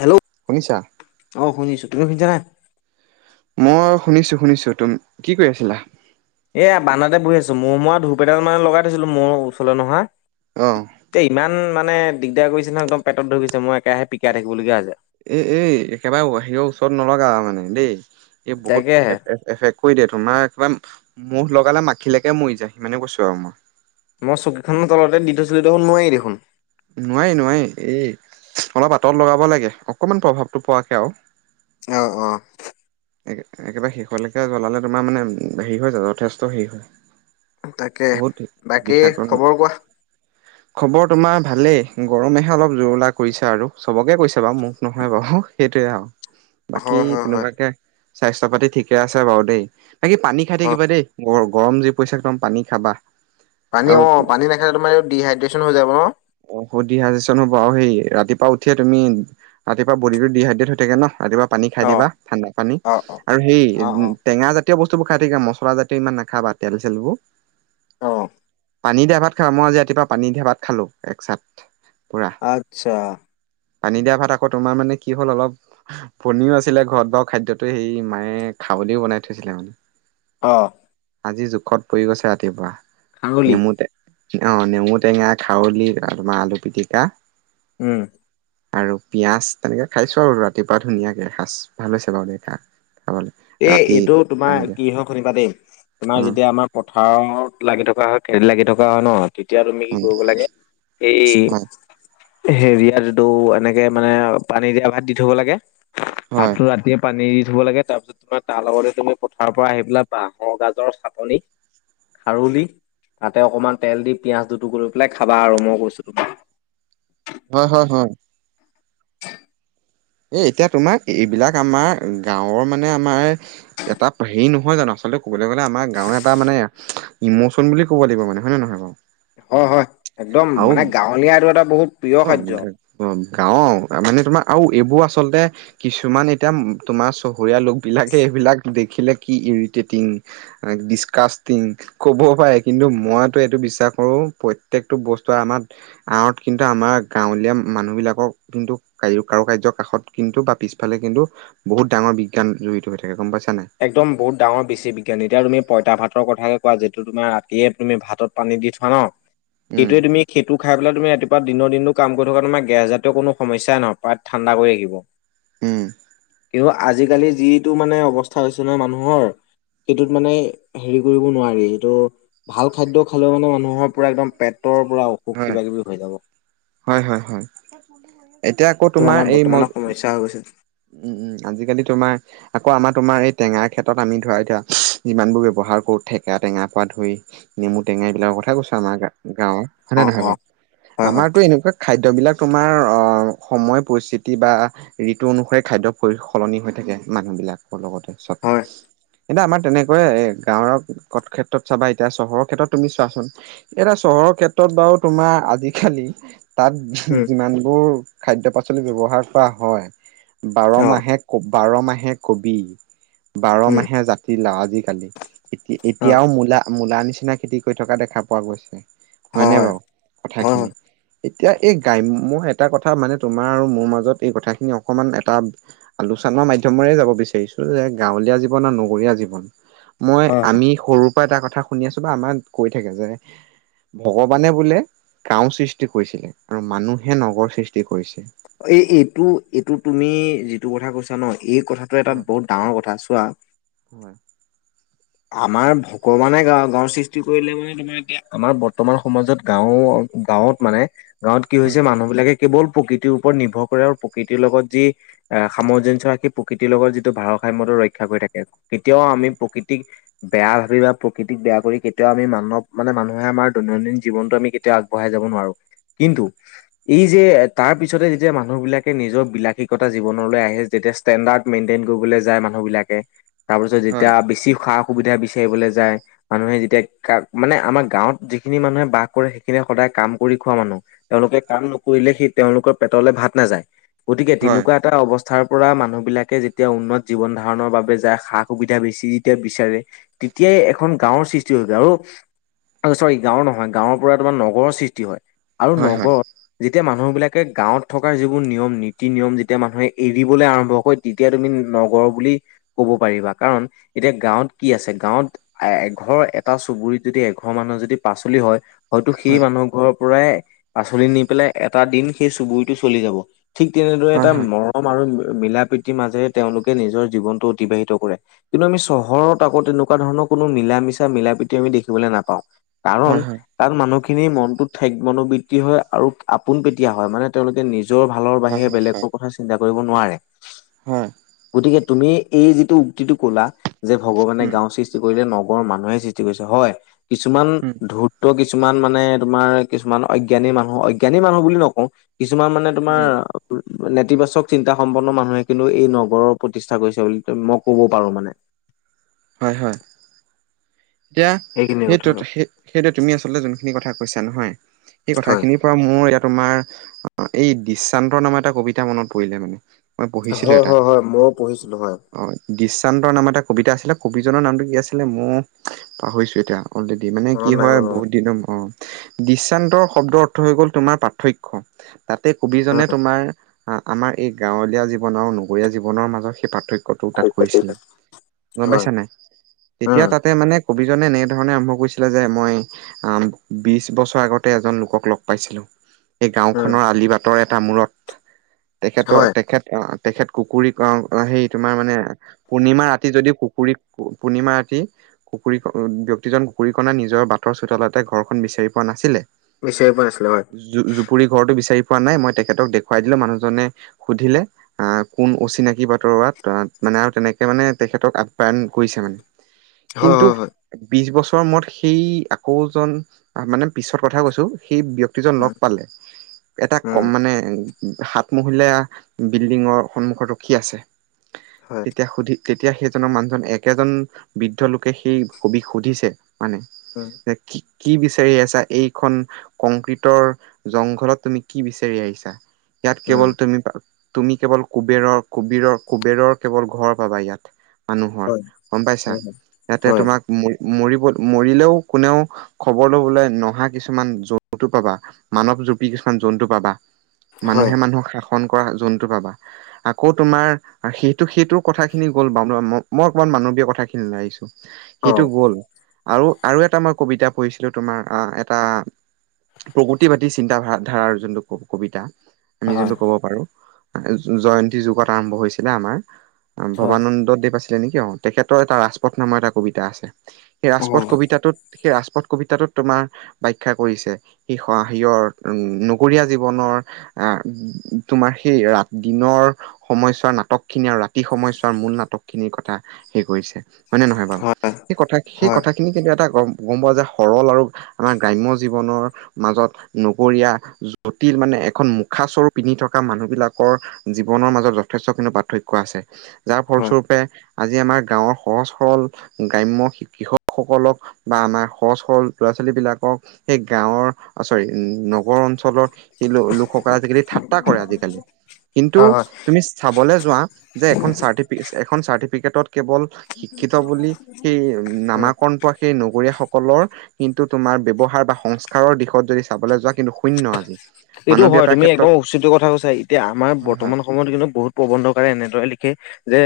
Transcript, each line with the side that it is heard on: left: Hello?
right: শুনিছা?
left: অ' শুনিছো তুমি শুনিছানাই?
right: মই শুনিছো শুনিছো তুম কি কৰি আছিলা?
left: এয়া বানাতে বহি আছো মোৰ মই ধূপেটাল মানে লগাই থছিলো মোৰ ওচৰলৈ ন'হা।
right: অ'
left: এ ইমান মানে দিগদাৰ কৰিছে নহয় একদম পেটত ধৰি গৈছে মই একেৰাহে পিকাই থাকিবলগীয়া হৈছে।
right: এ এ একেবাৰে বাহিৰৰ ওচৰত নলগা মানে দেই। এই বহুত
left: তাকেহে
right: এফেক্ট কৰি দিয়ে তোমাৰ একদম মূহ লগালে মাখিলৈকে মৰি যায় সিমানে কৈছো আৰু মই।
left: মই চকীখনৰ তলতে দি থৈছিলো দেখোন নোৱাৰি দেখোন।
right: নোৱাৰি নোৱাৰি এই অলপ আঁতৰত লগাব লাগে অকমান প্ৰভাৱটো পোৱাকে আৰু।
left: আহ আহ।
right: একেবাৰে শেষলৈকে জ্বলালে তোমাৰ মানে হেৰি হৈ যায় যথেষ্ট হেৰি
left: তাকে
right: হয়। বহুত
left: বাকী
right: বিষাক
left: খবৰ কোৱা?
right: খবৰ তোমাৰ ভালেই গৰমেহে অলপ জোৰলা কৰিছে আৰু চবকে কৈছে বাৰু মোক নহয় বাৰু। সেইটোয়ে আৰু বাকী
left: হয় হয় হয়
right: তেনেকুৱাকে স্বাস্থ্য পাতি ঠিকে আছে বাৰু দেই। বাকি পানী খাই
left: অ
right: থাকিবা দেই গৰ গৰম যি পইচাদম পানী খাবা।
left: পানী
right: আৰু
left: অ' পানী নাখালে তোমাৰ ডিহাইড্ৰেশ্যন হৈ যাব ন'।
right: অ' ডিহাইড্ৰেশচন হ'ব আৰু সেই ৰাতিপুৱা উঠিয়ে তুমি ৰাতিপুৱা বড টো ডিহাইড্ৰেট হৈ থাকে ন' ৰাতিপুৱা পানী খাই
left: অ
right: দিবা ঠাণ্ডা পানী
left: অ অ
right: আৰু সেই
left: অ অ
right: উম, টেঙা যা তেীয় বস্তুবোৰ খাই থাকা মছলাজাতীয় ইমান নাখাবা তেল চেলবোৰ।
left: আহ।
right: পানী দিয়া ভাত খাল মই আজি ৰাতিপুৱা পানী দিয়া ভাত খালো এক চাত।
left: আচ্ছা।
right: পানী দিয়া ভাত আকৌ তোমাৰ মানে কি হ'ল অলপ পনও আছিলে ঘৰত বাৰু খাদ্যতো সেই মায়ে খাৱলও বনাই থৈছিলে মানে।
left: অ'।
right: আজি জোখত পৰি গৈছে ৰাতিপুৱা
left: খাৰলি
right: নেমু অ' নেমু টেঙা খাৰলি তোমাৰ আলু পিটিকা।
left: উম,
right: আৰু পিয়ঁয়াজ তেনেকে খাইছো আৰু ৰাতিপুৱা ধুনীয়াকে এসজ ভাল হৈছে বাৰু খাই।
left: এই এইটো তোমাৰ কিহ শুনিবা দেই তোমাৰ
right: অ
left: যেতিয়া আমাৰ পথাৰত লাগি থকা হয় খে লাগি থকা হয় ন'। তেতিয়া তুমি কি
right: উম
left: কৰিব লাগে এই
right: হয়
left: হেৰিয়াত আটো এনেকে মানে পানী দিয়া ভাত দি থ'ব লাগে।
right: হয়
left: হাতটো ৰাতিয়ে পানী দি থ'ব লাগে তাৰপিছত তমাৰ তাৰ লগতে তুমি পথাৰৰ পৰা আহি পেলা বাহৰ গাজৰ চাটনি খাৰলি তাতে অকমান তেল দি পিয়ঁয়াজ দুটুকুৰ লৈ পেলাই খাবা আৰু মই কৈছো তুমাক।
right: হয়, হয়, হয়। এ এতিয়া তোমাৰ এইবিলাক আমাৰ গাঁওৰ মানে আমাৰ এটা হেৰি নহয় জানো আচলতে ক'বলৈ গলে আমাৰ গাঁৱৰ এটা মানে ইমচন বুলি কব লাগ মানে হয় নে নহয় বাৰু।
left: হয়, হয় একদম মানে গাঁৱলীয়া আৰু এটা বহুত প্ৰিয়
right: অম
left: খাদ্য
right: অম গাও মানে তোমাৰ আৰু এইবোৰ আচলতে কিছুমান এতিয়া তোমাৰ চহৰীয়া লোক বিলাকে এইবিলাক দেখিলে কি এৰিতেটিন দিস্কেছ তিং ক'ব পাৰে কিন্তু মই এইটো বিশ্বাস কৰো প্ৰত্যেকটো বস্তু আমাৰ আত কিন্তু এ আমাৰ গাঁৱলীয়া মানুহ বিলাকক কিন্তু কাৰ কাৰু কাৰ্যৰ কাষত কিন্তু বা পিছফালে কিন্তু বহুত ডাঙৰ বি [inaudible] জড়িত‌ হৈ থাকে গম পাইছা। নাই
left: একদম বহুত ডাঙৰ বেছি বিজ্ঞান এতিয়া তুমি। পইতা ভাতৰ কথাকে কোৱা যিটো তোমাৰ ৰাতিয়ে তুমি ভাতত পানী দি থোৱা ন।
right: উম
left: সেইটোৱে তুমি সেইটো খাই পেলাই তুমি ৰাতিপুৱা দিনৰ দিনো কাম কৰি থকা তোমাৰ গেছ জাতীয় কো সমস্যাই নহয় পাত ঠাণ্ডা পৰি থাকিব।
right: উম,
left: তেওঁ আজিকালি যিটো মানে অৱস্থা। হৈছে নহয় মানুহৰ সেইটোত মানে হেৰি কৰিব নোৱাৰি এইটো ভাল খাদ্য। হ'লেও মানে মানুহৰ পুৰা একদম পেটৰ পূৰা অসুখ
right: হয়
left: কিবা কিবি হৈ যাব।
right: হয়, হয়, হয়, এতিয়া আকৌ
left: ত
right: তোমাৰ
left: আমাৰ
right: এই উম,
left: বৰ্তমানৰ সমস্যা হৈ গৈছে
right: উম, আজিকালি তোমাৰ আকৌ আমাৰ তোমাৰ এই টেঙাৰ ক্ষেত্ৰত আমি ধৰা এতিয়া যিমানবোৰ ব্যৱহাৰ কৰোঁ ঠেকা টেঙা পৰা ধৰি নেমু টেঙাই এই বিলাকৰ কথাাই কৈছো আমাৰ গাঁৱৰ হয় নে
left: অ
right: নহয় গ
left: অ হয় হয়
right: আমাৰতো এনেকুৱা খাদ্য। খাদ্যবিলাক তোমাৰ সময় পৰিস্থিতি বা ঋতু অনুসৰি খাদ্য পৰি সলনি হৈ থাকে। মানুহবলাকৰ লগতে চাওকঁ।
left: হয়
right: এতিয়া আমাৰ তেনেকৈয় এ গাঁৱৰ ক ক্ষেত্ৰত চাবা এতিয়া চহৰৰ ক্ষেত্ৰত। তুমি চোৱাচোন এটা চহৰৰ ক্ষেত্ৰত বাৰু তোমাৰ আজিকালি। তাত
left: উম
right: যিমানবোৰ খাদ্য পাচলি ব্যৱহাৰ কৰা হয়। বাৰ
left: অ
right: মাহে বাৰ মাহে কবি। বাৰ
left: উম
right: মাহে জাতি লাওঁ আজিকালি এতি
left: অ
right: এতিয়াও মূলা, মূলা নিচিনা খেতি। থকা দেখা পোৱা গৈছে,
left: হয়
right: হয়নে
left: হয়
right: বাৰু
left: হয় হয়
right: কথাখিনি। এতিয়া এই গ্ৰাম্্য এটা কথা মানে তোমাৰ আৰু মোৰ মাজত এই কথাখিনি অকমান এটা আলোচনা। আমাৰ মাধ্মৰে যাব বিচাৰিছো যে গাঁৱলীয়া জীৱন আৰু নগৰীয়া জীৱন। মই
left: হয়
right: আমি সৰুৰ পৰা এটা কথা শুনি আছো বা আমাক কৈ থাকে যে। ভগৱানে বোলে গাঁও সৃষ্টি কৰিছিলে আৰু মানুহে নগৰ সৃষ্টি কৰিছে।
left: এই এইটো, এইটো তুমি যিটো কথা কৈছা ন। এই কথাটো এটা
right: হয়
left: বহুত ডাঙৰ কথা চোৱা।
right: হয়
left: আমাৰ ভগৱানে গা, গাওঁৰ সৃষ্টি কৰিলে মানে তোমাৰ এতিয়া আমাৰ বৰ্তমান সমাজত গাওঁ। গাঁৱত মানে গাঁৱত কি
right: হয়
left: হৈছে মানুহ বিলাকে কেৱল। প্ৰকৃতিৰ ওপৰত নিৰ্ভৰ কৰে আৰু প্ৰকৃতিৰ লগত যি সামঞ্জস্্য ৰা সি প্ৰকৃতিৰ লগত যিটো ভাৰসাইমত। ৰক্ষা কৰি থাকে কেতিয়াও আমি প্ৰকৃৃত। বেয়া ভাবি বা প্ৰকৃতিক বেয়া কৰি কেতিয়াও আমি মানৱ মানে মানুহে আমাৰ দৈনন্দিন জীৱনতটো আমি কেতিয়াও। আগবঢ়াই যাব নোৱাৰো। কিন্তু এই যে তাৰ পিছতে যেতিয়া মানুহ বিলাকে নিজৰ বিলাসীিকতা জীৱনলৈ আহে যে তিয়া ষ্টেডাৰ্ মেইনটেইন কৰিব যায় মানু বিাকে তাৰ পিছত
right: হয়।
left: যেতিয়া বেছি সা, সুবিধা বিচাৰিবলৈ যায় মানুহে যেতিয়া মানে আমাৰ গাঁৱত যিখিনি মানুহে বাস কৰে সেইখিন সদায় কাম কৰি খোৱা মানুহ তেওঁলোকে কাম নকৰিলে সেই তেওঁলোকৰ পেটলে ভাত নাযায়। গতিকে
right: হয়,
left: তেনেকুৱা এটা অৱস্থা। স্থাৰ পৰা মানুহ বিলাকে যেতিয়া উন্নত জীৱন ধাৰণৰ বাবে যায় সা সুবিধা বেছি। তেতিয়া বিচাৰে তেতিয়াই এখন গাঁওৰ সৃষ্টি হৈ যায় আৰু চৰি গাঁওৰ নহয় গাঁৱৰ পৰা তোমাৰ নগৰৰ সৃষ্টি হয় আৰু
right: হয়, হয়,
left: নগৰত যে তেতিয়া মানুহবিলাকে গাঁৱত থকা যিবোৰ নিয়ম নীতি নিয়ম যেতিয়া মানুহে এৰিবলৈ আৰম্ভ কৰে তেতিয়া তুমি নগৰ বুলি ক'ব পাৰিবা কাৰণ। এতিয়া গাঁৱত কি আছে গাঁৱত এ, এঘৰ এটা চুবুৰীত যদি এঘৰ মানুহ যদি পাচলি হয়। হয়তো সেই
right: হয়,
left: মানুহ ঘৰৰ পৰাই পাচলি নি পেলাই এটা দিন সেই চুবুুৰীটো চলি যাব। ঠিক তেনেদৰে এটা
right: হয়, হয়,
left: মৰম আৰু। মিলা প্ৰীতিৰ মাজেৰে তেওঁলোকে নিজৰ জীৱনটো অতিবাহিত কৰে। কিন্তু আমি চহৰত আকৌ তেনেকুৱা ধৰণৰ কোনো মিলা, মিচা, মিলা প্ৰীতি আমি দেখিবলৈ নাপাওঁ। কাৰণ
right: হয়, হয়,
left: তাৰ মানুহসি খিন মনটোত ঠে মনোবৃত্তি হয় আৰু আপোন পেটয়াা হয়, মানে তেওঁলোকে নিজ নিজৰ ভালৰ
right: হয়,
left: বাহিৰে
right: হয়, হয়,
left: বেলেগৰ কথা চিন্তা কৰিব নোৱাৰে
right: হয়,
left: গতিকে তুমি এই যিটো উক্তিটো ক'লা যে, ভগৱানে
right: উম,
left: গাও সৃষ্টি কৰিলে নগ মানুহে সৃষ্টি কৰিছে হয়, কিছুমান
right: উম,
left: ধূৰ্ত্ত কিচ কিছুমান মানে তোমাৰ কিছুমান অজ্ঞানী মানুহ, অজ্ঞানী মানুহ বুলি নকওঁ। কিছুমান মানে তোমাৰ
right: উম,
left: নেতিবাচক চিন্তা সম্পন্ন মানুহে কিন্তু এই নগৰৰ প্ৰতিষ্ঠা কৰিছে বুলি মই ক'ব পাৰোঁ মানে।
right: হয়, হয়, এতিয়া
left: সেইখিনিয়ে কথা
right: সেইটো
left: আৰু
right: স সেইটো তুমি আচলতে যোনখিনি কথা কৈছা নহয়, সেই কথা
left: হয়
right: খিনিৰ পৰা মোৰ এতিয়া তোমাৰ অ এই দৃশ্যান্তৰ নামৰ এটা কবিতা মনত পৰিলে মানে মই পঢ়িছিলো
left: হয়
right: এটা,
left: হয় হয় ময়ো পঢ়িছিলো হয়
right: অ দৃশ্যান্তৰ নামত এটা কবিতা আছিলে। কবিজনৰ নামটো কি আছিলে মই পাহৰিছো এতিয়া অলৰেডি, মানে
left: মনত
right: কি
left: নাই
right: হয়
left: বাৰু
right: বহুত দিনৰ অ দৃশান্তৰ শব্দৰ অৰ্থ হৈ গল তোমাৰ পাৰ্থক্য। তাতে
left: অ
right: কবিজনে তোমাৰ আমাৰ এই গাঁৱলীয়া জীৱন আৰু নগৰীয়া জীৱনৰ মাজত সেই পাৰ্থক্য কটো তাত কৈছিলে গম
left: হয়
right: পাইছা নাই? তেতিয়া
left: উম
right: তাত মানে কবি জনে এনেধৰণ আৰম্ভ কৰিছিলে যে মই বিশ বছৰ আগতে এজন লোকক লগ পাই ছিলোঁ এই
left: উম
right: গাওঁখনৰ আলি বাটৰ এটা মূৰত তেখেতৰ
left: হয়
right: তেখেত তেখেত কুকুৰীক সেই তোমাৰ মানে পূৰ্ণিমা ৰাতি যদি কুকুৰীক পূৰ্ণিমা ৰাতি কুকুৰীক ব্যক্তিজন কুকুৰী কণা নিজৰ বাটৰ চোতালতে ঘৰখন বিচাৰি পোৱা নাছিলে।
left: বিচাৰি পোৱা নাছিলো হয়
right: জ জুপুৰি ঘৰটো বিচাৰি পোৱা নাই, মই তেখেতক দেখাই দিলোঁ মানুহজনে সুধিলে - কোন অচিনাকি বাটৰুৱা মানে আৰু তেনেকে মানে তেখেতক আপ্যয়ন কৰিছে মানে। কিন্তু
left: হয় হয় হয়
right: বিশ বছৰ মূৰত সেই আকৌ জন মানে পিছত কথা কৈছো। সেই ব্যক্তিজন লগ
left: উম
right: পালে এটা ক
left: উম
right: মানে সাত মহলীয়া বিল্ডিঙৰ সন্মুখত ৰখি আছে।
left: হয়
right: তেতিয়া সুধি তেতিয়া সেইজনৰ মানুহজন একেজন বৃদ্ধ লোকে সেই কবিক সুধিছে মানে
left: উম
right: যে কি কি বিচাৰি আছা? এইখন কংক্ৰিটৰ জংঘলত তুমি কি বিচাৰি আহিছা? ইয়াত
left: উম
right: কেৱল তুমি পা তুমি কেৱল কুবেৰৰ কুবেৰৰ কুবেৰৰ কেৱল ঘৰ পাবা ইয়াত। মানুহৰ
left: হয়
right: গম পাইছা ইয়াতে
left: হয়
right: তোমাক মোৰ মৰিব মৰিলেও কোনেও খবৰ লবলৈ নহা কিছুমান জন্তু পাবা। মানৱ জুপি কিছুমান জন্তু পাবা।
left: হয় হয় হয়।
right: মানুহে মানুহক শাস কৰা জন্তু পাবা আকৌ তোমাৰ সেইটো সেইটো কথা খিনি গ'ল বাউ মই মই মানৱীয় কথা খিনিলে আহিছো,
left: অ
right: সেইটো গ'ল। আৰু আৰু এটা মই কবিতা পঢ়িছিলো, তোমাৰ আহ এটা প্ৰগতিবাদী চিন্তা ধা ধাৰাৰ যোনটো কবিতা। আমি
left: হয়
right: যোনটো কব পাৰো, জয়ন্তী যুগত আৰম্ভ হৈছিলে আমাৰ।
left: হয়
right: ভবানন্দ দেৱ আছিলে নেকি অ' তেখেতৰ এটা ৰাজপথ নামৰ এটা কবিতা আছে। সেই ৰাজপথ
left: হয়
right: কবিতাটোত সেই ৰাজপথ কবিতাটোত তোমাৰ ব্যাখ্যা কৰিছে সি সিয়ৰ নগৰীয়া জীৱনৰ তোমাৰ সেই ৰা দিনৰ সময়ছোৱাৰ নাটক খিনি আৰু ৰাতি সময়ছাত মূল নাটক খিনিৰ কথা হেই কৰিছে হয় নে নহয় বাৰু?
left: হয়
right: সেই কথা সেই
left: হয়
right: কথাখিনিক এটা গম গম পোৱা যে সৰল আৰু আমাৰ গ্ৰাম্য জীৱনৰ মাজত নগৰীয়া টিল মানে এখন মুখা স্বৰূপ পিন্ধি থকা মানুহ বিলাকৰ জীৱনৰ মাজত যথেষ্টখিনি পাৰ্থক্য আছে। যাৰ ফলস্বৰূপে, আজি আমাৰ গাঁৱৰ সহজ সৰল গ্ৰাম্য কৃষক সকলক বা আমাৰ সহজ সৰজ ল'ৰা ছোৱালী বিলাকক, সেই গাঁৱৰ চৰি, নগৰ অঞ্চলত সেই লোকসকলে আজিকালি ঠাট্টা কৰে আজিকালি। কিন্তু
left: হয় হয়
right: তুমি চাবলৈ যোৱা যে, এখন চট এখন চাৰ্টিফিকেটত কেৱল শিক্ষিত বুলি সেই
left: হয়
right: নামাকৰণ পোৱা সেই ন লগাগৰীয়াসকলৰ কিন্তু তোমাৰ ব্ৱহাৰ বা সংস্কাৰৰ দিশত যদি চাবলৈ যোৱা কিন্তু শুন্য আজি
left: এইটো হয়,
right: মানৱীয়তাৰ
left: তুমি
right: ক্ষেত্ৰত
left: একদম উচিত কথা কৈছা এতিয়া আমাৰ
right: হয় হয়
left: বৰ্তমান সময়ত কিন্তু বহুত প্ৰবন্ধকাৰে এনেদৰে লিখে যে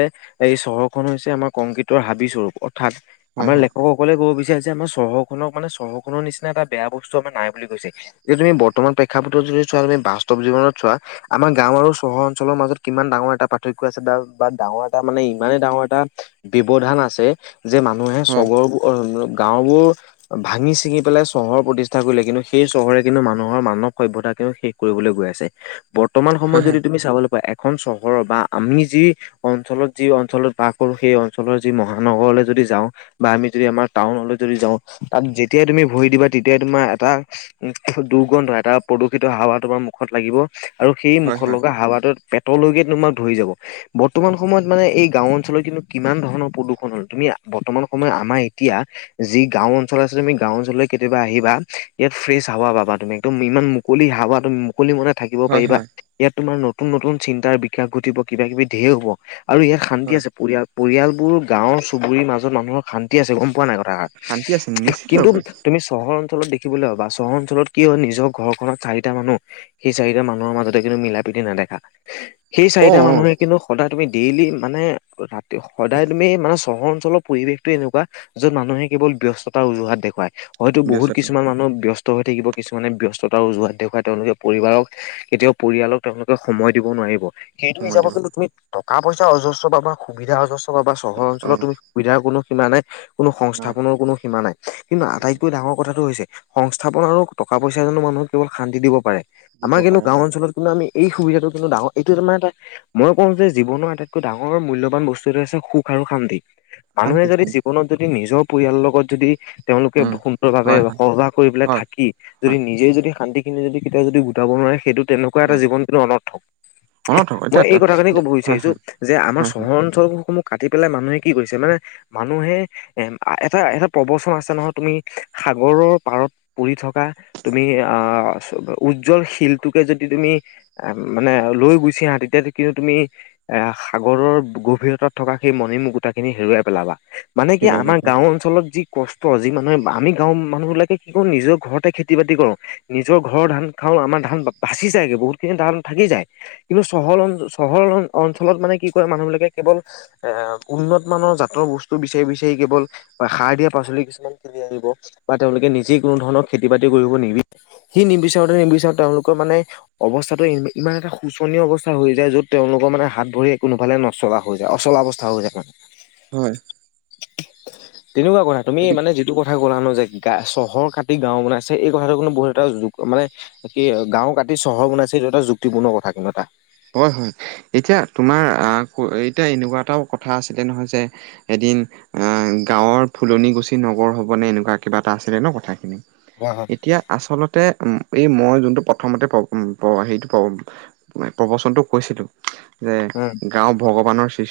left: এই চহৰখনন হৈছে আমাৰ কংকিিতৰ হাবি স্বৰূপ অৰ্থাৎ আমাৰ
right: হয়
left: লেখকসকলে ক'ব বিচাৰি যে আমাৰ চহৰ খনক মানে চহৰখনৰ নিচিনা এটা বেয়া বস্তু আমাৰ নাই বুলি কৈছে যে তুমি বৰ্তমান প্ৰ শিক্ষাপত্ৰ যদি চোৱা তমি বাস্তৱ জৱনত চোৱা আমাৰ গাও আৰু চহৰ অঞ্চলৰ মাজত কিমান ডাঙৰ এটা পাৰ্থক্য আছে বা ডাঙৰ এটা মানে ইমানে ডাঙৰ এটা ব্যৱধান আছে যে মানুহে
right: হয়
left: চহৰ গাঁওবোৰ ভাঙি ছিঙি পেলাই চহৰ প্ৰতিষ্ঠা কৰিলে কিন্তু সেই চহৰে কিন্তু মানুহৰ মানৱ সভ্তা কে শেষ কৰিবলৈ গৈ আছে বৰ্তমান
right: হয়
left: সময়ত
right: হয়
left: যদি তুমি চাবলৈ পা এখন চহৰৰ বা আমি যি অঞ্চলত যি অঞ্চলত বাস কৰো সেই অঞ্চলৰ যি মহানগৰলৈ যদি দি যাওঁ বা আমি যদি আমাৰ টাউনলৈ যদি যাওঁ তাত যেতিয়াই তুমি ভৰি দিবা তেতিয়াই তোমাৰ এটা কি দুৰ্গন্ধ এটা প্ৰদূষিত হাৱা তো আমাৰ মুখত লাগিব আৰু সেই
right: হয়
left: মুখত
right: হয়
left: লগা হাৱাটোত পেটলৈকে তোমাক ধৰি যাব বৰ্তমান সময়ত মানে এই গাও অঞ্চলত কিন্তু কিমান ধৰণৰ প্ৰদূষণ হল তুমি বৰ্তমান সময়ত আমাৰ এতিয়া যি গাও অঞ্চল আছে তুমি গাও অঞ্চললৈ কেতিয়াবা আহিবা ইয়াত ফ্ৰেছ হাৱা বাবা তুমি একদম ইমান মুকলি হাৱা তুম মুকলি মনে থাকিব
right: হয় হয়
left: পাৰিবা
right: হয়
left: ইয়াত তোমাৰ নতুন নতুন চিন্তাৰ বিকাশ ঘটিব কিবা কিবি ধেয় হব আৰু ইয়াত শান্তি
right: হয়
left: আছে, পৰিয়াল পৰিয়ালবোৰ গাঁওৰ চুবুৰীৰ মাজত মানুহৰ শান্তি আছে গম পোৱা নাই কথাষ
right: শান্তি আছে নিশ্চিত
left: কিন্তু
right: ৰূপে
left: তুমি চহৰ অঞ্চলত দেখিবলৈ হ বা চহৰ অঞ্চলত কি হয় নিজৰ ঘৰ ত চাৰিটা মানুহ সেই চাৰিটা মানুহৰ মাজতে কিন্তু মিলা-প্ৰীতি নেদেখা সেই
right: অ
left: চাৰিটা
right: অ
left: মানুহে কিন্তু সদায় তুমি ডেইলি মানে, ৰাতি সদায় তুমি মানে, চহৰ অঞ্চলৰ পৰিৱেশটো এনেকুৱা যত মানুহে কেৱল ব্যস্ততাৰ উজুহাত দেখুৱায় হয়তো বহুত
right: ব্যস্ততা
left: কিছুমান মানুহ ব্যস্ত হৈ থাকিব কিছুমানে ব্যস্ত উজোৱাত দেখুৱাই তেওঁলোকে পৰিবাৰক কেতিয়াও পৰিয়ালক তেওঁলোকে সময় দিব নোৱাৰিব সেইটো
right: সময়
left: হিচাপত
right: দিব
left: কিন্তু তুমি টকা পইচা অজস্ৰ পাব বা সুবিধা অজস্ৰ প বা চহৰ
right: অ
left: অঞ্চলত তুমি সুবিধাৰ কোনো সীমা নাই কোনো
right: নাই
left: সংস্থাপনৰ কোনো সীমা নাই কিন্তু
right: নাই
left: আটাইতকৈ ডাঙৰ কথাটো হৈছে সংস্থাপন আৰু টকা পইচা জনো মানুহক কেৱল শান্তি দিব পাৰে
right: দিব
left: আমাৰ কিন্তু
right: পাৰে
left: গাও
right: হয়
left: অঞ্চলত কিন্তু আমি এই সুবিধাটো কিন্তু ডাৰ এইটো মানে এটা মই কওঁ যে, জীৱনৰ আটাইতকৈ ডাঙৰ মূল্যবান বস্তু এটো আছে সুখ শান্তি মানুহে
right: শান্তি
left: যদি
right: শান্তি
left: জীৱনত যদি নিজৰ পৰিয়ালৰ লগত যদি, তেওঁলোকে
right: উম
left: সুন্দৰভাৱে
right: হয় হয়
left: সহজা কৰি পেলাই
right: হয়
left: থাকি যদি
right: হয়
left: নিজে যদি শান্তিখিন যদি কেতিয়াও যদি গোটাব নোৱাৰে সেইটো তেনেকুৱা এটা
right: হয়
left: জীৱনটো অনৰ্থক
right: অনৰ্থক
left: মই
right: এতিয়া
left: এই কথাখিনি ক'ব
right: হয়
left: বিচাৰিছো
right: হয়
left: যে, আমাৰ
right: হয় হয়
left: চহৰ অঞ্চলসম সমূহ কাটি পেলাই মানুহে কি কৰিছে মানে মানুহে এ এটা এটা প্ৰবচন আছে নহয়, তুমি সাগৰৰ পাৰত পৰি থকা তুমি তাৰ উজ্জ্বল শিলটোকে যদি তুমি আহ মানে লৈ গুছি আহা তেতিয়া কিন্তু তুমি এ সাগৰৰ গভীৰতাত থকা সেই মণিমুখ গোটা খিনি হেৰুৱাই পেলাবা মানে কি
right: থলুৱা
left: আমাৰ
right: ভাষা
left: গাও অঞ্চলত যি কষ্ট যি মানুহে আমি গাঁওৰ মানুহ বিলাক কি কৰো নিজৰ ঘৰতে খেতি বাতি কৰো নিজৰ ঘৰৰ ধান খাওঁ আমাৰ ধান বাচি যায়গে বহুতখিনি ধান থাকি যায় কিন্তু চহৰ অ চহৰ- অঞ্চলত মানে কি ক মানুহ বিলাকে কেৱল এ উন্নত মানৰ জাতৰ বস্তু বিচাৰি বিচাৰি কেৱল বা সাৰ দিয়া পাচলি কিছুমান কিনি আহিব বা তেওঁলোকে নিজেই কোনো ধৰণৰ খেতি বাতি কৰিব নিবি সি নিবিচাৰোতে নিবিচাৰো তেওঁলোকৰ মানে অৱস্থাটো ইমান এটা শোচনীয় অৱস্থা হৈ যায় য'ত তেওঁলোকৰ মানে হাত ভৰি কোনোফালে নচলা হৈ যায় অচলা অৱস্থা হৈ যায় মানে
right: হয়
left: তেনেকুৱা কথা তুমি
right: এইটো
left: মানে যিটো কথা ক'লাানো যে গা চহৰ কাটি গাঁও বনাইছে এই কথাটো কোনো বহুত এটা যু মানে কি গাও কাটি চহৰ বনাইছে সেইটো এটা যুক্তিপূৰ্ণ কথা কিন্তু এটা
right: হয়, হয়, এতিয়া তোমাৰ এতিয়া এনেকুৱা এটাও কথা আছিলে নহয় যে এ এ গাঁৱৰ ফুলনি গুছি নগৰ হ'বনেে এনেকুৱা কিবা এটা আছিলে ন কথাখিনি
left: হয় হয়
right: এতিয়া আচলতে এই মই যোনটো প্ৰথমতে প উম প হেটো প প্ৰবচনটো কৈছিলোঁ যে
left: উম
right: গাঁও ভগৱানৰ সৃষ্টি